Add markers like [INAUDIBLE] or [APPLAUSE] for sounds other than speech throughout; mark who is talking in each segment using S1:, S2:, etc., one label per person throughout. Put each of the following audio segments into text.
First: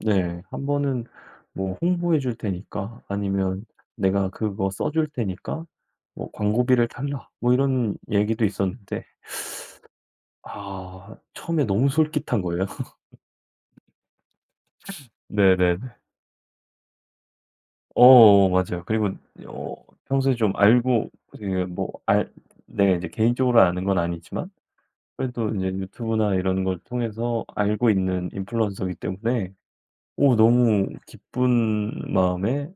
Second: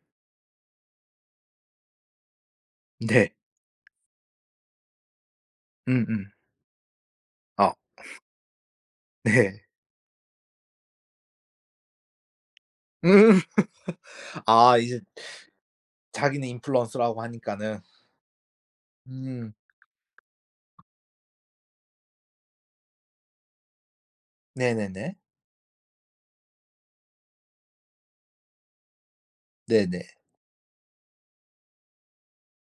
S1: 네. 한번은 뭐 홍보해 줄 테니까
S2: 네.
S1: 아니면 내가 그거 써 줄 테니까
S2: 음 음.
S1: 뭐 광고비를 달라 뭐
S2: 어.
S1: 이런 얘기도 있었는데.
S2: 네.
S1: [SUCKS TEETH] 아 처음에 너무 솔깃한 거예요.
S2: 음.
S1: [LAUGHS]
S2: [LAUGHS] 아 이제
S1: 네네네.
S2: 자기는 인플루언서라고 하니까는.
S1: 어어. 맞아요. 그리고
S2: 음.
S1: 어 평소에 좀 알고 지금 뭐 알 네. 이제 개인적으로 아는 건 아니지만
S2: 네네네.
S1: 그래도 인제 유튜브나 이런 걸 통해서 알고 있는 인플루언서기 때문에
S2: 네네.
S1: 오 너무 기쁜 마음에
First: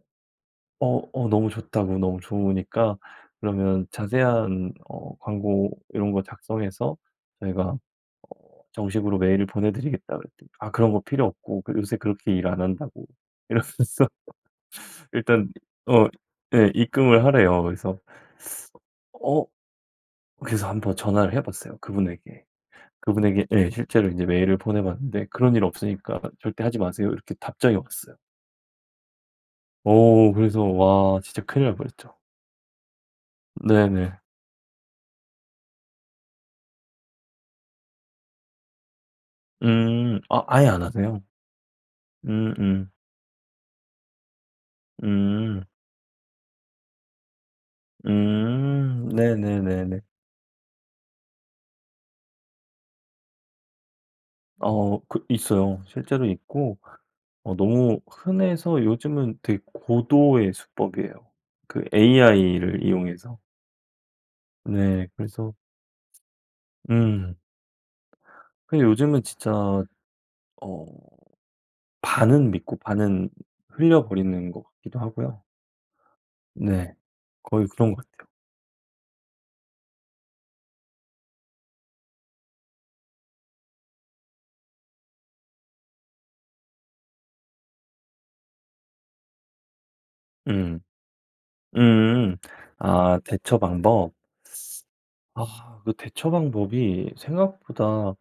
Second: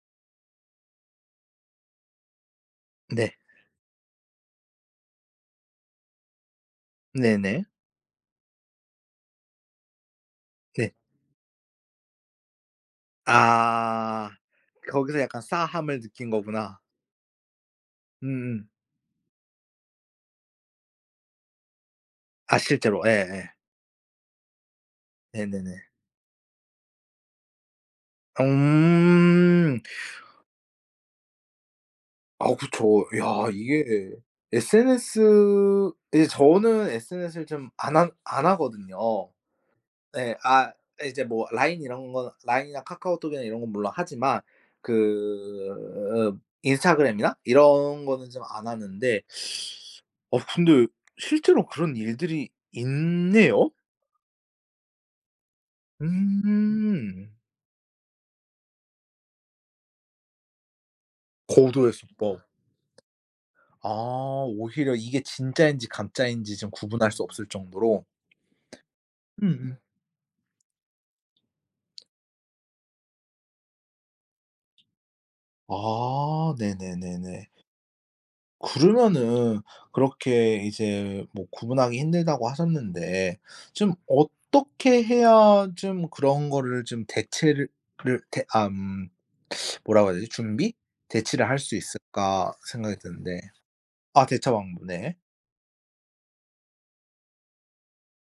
S1: 어 어 너무 좋다고 "너무 좋으니까
S2: 네.
S1: 그러면 자세한 어 광고 이런 거 작성해서 저희가
S2: 네네.
S1: 어 정식으로 메일을 보내 드리겠다."고 그랬더니 "아 그런
S2: 네.
S1: 거 필요 없고 그 요새 그렇게 일 안 한다."고 이러면서
S2: 아. 거기서 약간
S1: 일단
S2: 싸함을
S1: 어.
S2: 느낀
S1: 예.
S2: 거구나.
S1: 입금을 하래요. 그래서
S2: 음음.
S1: [SUCKS TEETH] 어? 그래서 한번 전화를 해 봤어요 그분에게,
S2: 아. 실제로.
S1: 그분에게
S2: 예예.
S1: 예. 실제로 이제 메일을 보내 봤는데 "그런 일
S2: 네네네.
S1: 없으니까 절대 하지 마세요." 이렇게 답장이 왔어요.
S2: 어음.
S1: 어. 그래서 와 진짜 큰일 날 뻔했죠.
S2: 아우. 그쵸. 야. 이게 예.
S1: 네네.
S2: SNS 이제 저는 SNS를 좀 안 하 안 하거든요.
S1: 음.
S2: 예.
S1: 아 아예
S2: 아.
S1: 안
S2: 이제
S1: 하세요?
S2: 뭐 라인 이런 건
S1: 음
S2: 라인이나
S1: 음.
S2: 카카오톡이나 이런 건 물론 하지만
S1: 음.
S2: 그 인스타그램이나 이런 거는 좀 안
S1: 음.
S2: 하는데
S1: 네네네네.
S2: [SUCKS TEETH] 어 근데 실제로 그런 일들이 있네요?
S1: 아. 어 그 있어요. 실제로 있고
S2: 음.
S1: 어 너무 흔해서 요즘은 되게 고도의 수법이에요 그
S2: 고도의 수법.
S1: AI를 이용해서.
S2: 아. 오히려
S1: 네.
S2: 이게
S1: 그래서
S2: 진짜인지 가짜인지 좀 구분할 수
S1: 음.
S2: 없을 정도로. 음음.
S1: 근데 요즘은 진짜
S2: 음음.
S1: 어 반은 믿고 반은 흘려버리는 것 같기도 하고요.
S2: 아.
S1: 네.
S2: 네네네네.
S1: 거의 그런 것 같아요.
S2: 그러면은 그렇게 이제 뭐 구분하기 힘들다고 하셨는데 좀 어떻게 해야 좀 그런 거를 좀 대체를 ...를 대 암 뭐라고 해야 되지 준비?
S1: 음.
S2: '대체를 할 수
S1: 음.
S2: 있을까.' 생각이
S1: 아
S2: 드는데.
S1: 대처 방법,
S2: 아 대처 방법. 네.
S1: 아 그 대처 방법이 생각보다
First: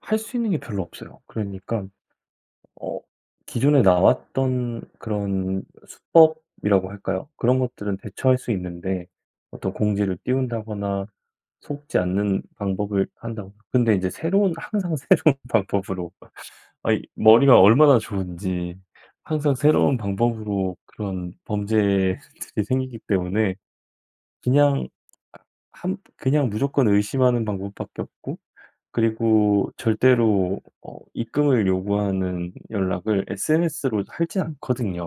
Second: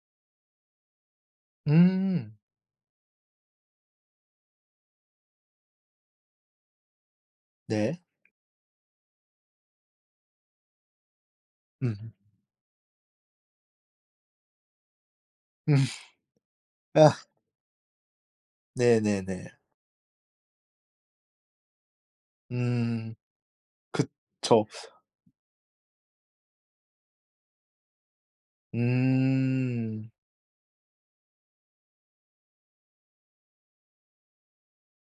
S1: 할 수 있는 게 별로 없어요. 그러니깐
S2: 음.
S1: 어 기존에 나왔던 그런 수법이라고 할까요, 그런 것들은
S2: 네.
S1: 대처할 수 있는데 어떤 공지를 띄운다거나 속지
S2: 음.
S1: 않는 방법을 한다거나 근데 이제 새로운 항상 새로운 방법으로
S2: [LAUGHS]
S1: 아이
S2: 아.
S1: 머리가 얼마나 좋은지
S2: 네네네.
S1: 항상 새로운 방법으로 그런 범죄들이 생기기
S2: 음.
S1: 때문에
S2: 그쵸.
S1: 그냥 아 한 그냥 무조건 의심하는 방법밖에 없고 그리고
S2: 음.
S1: 절대로 어 입금을 요구하는 연락을 SNS로 하지 않거든요.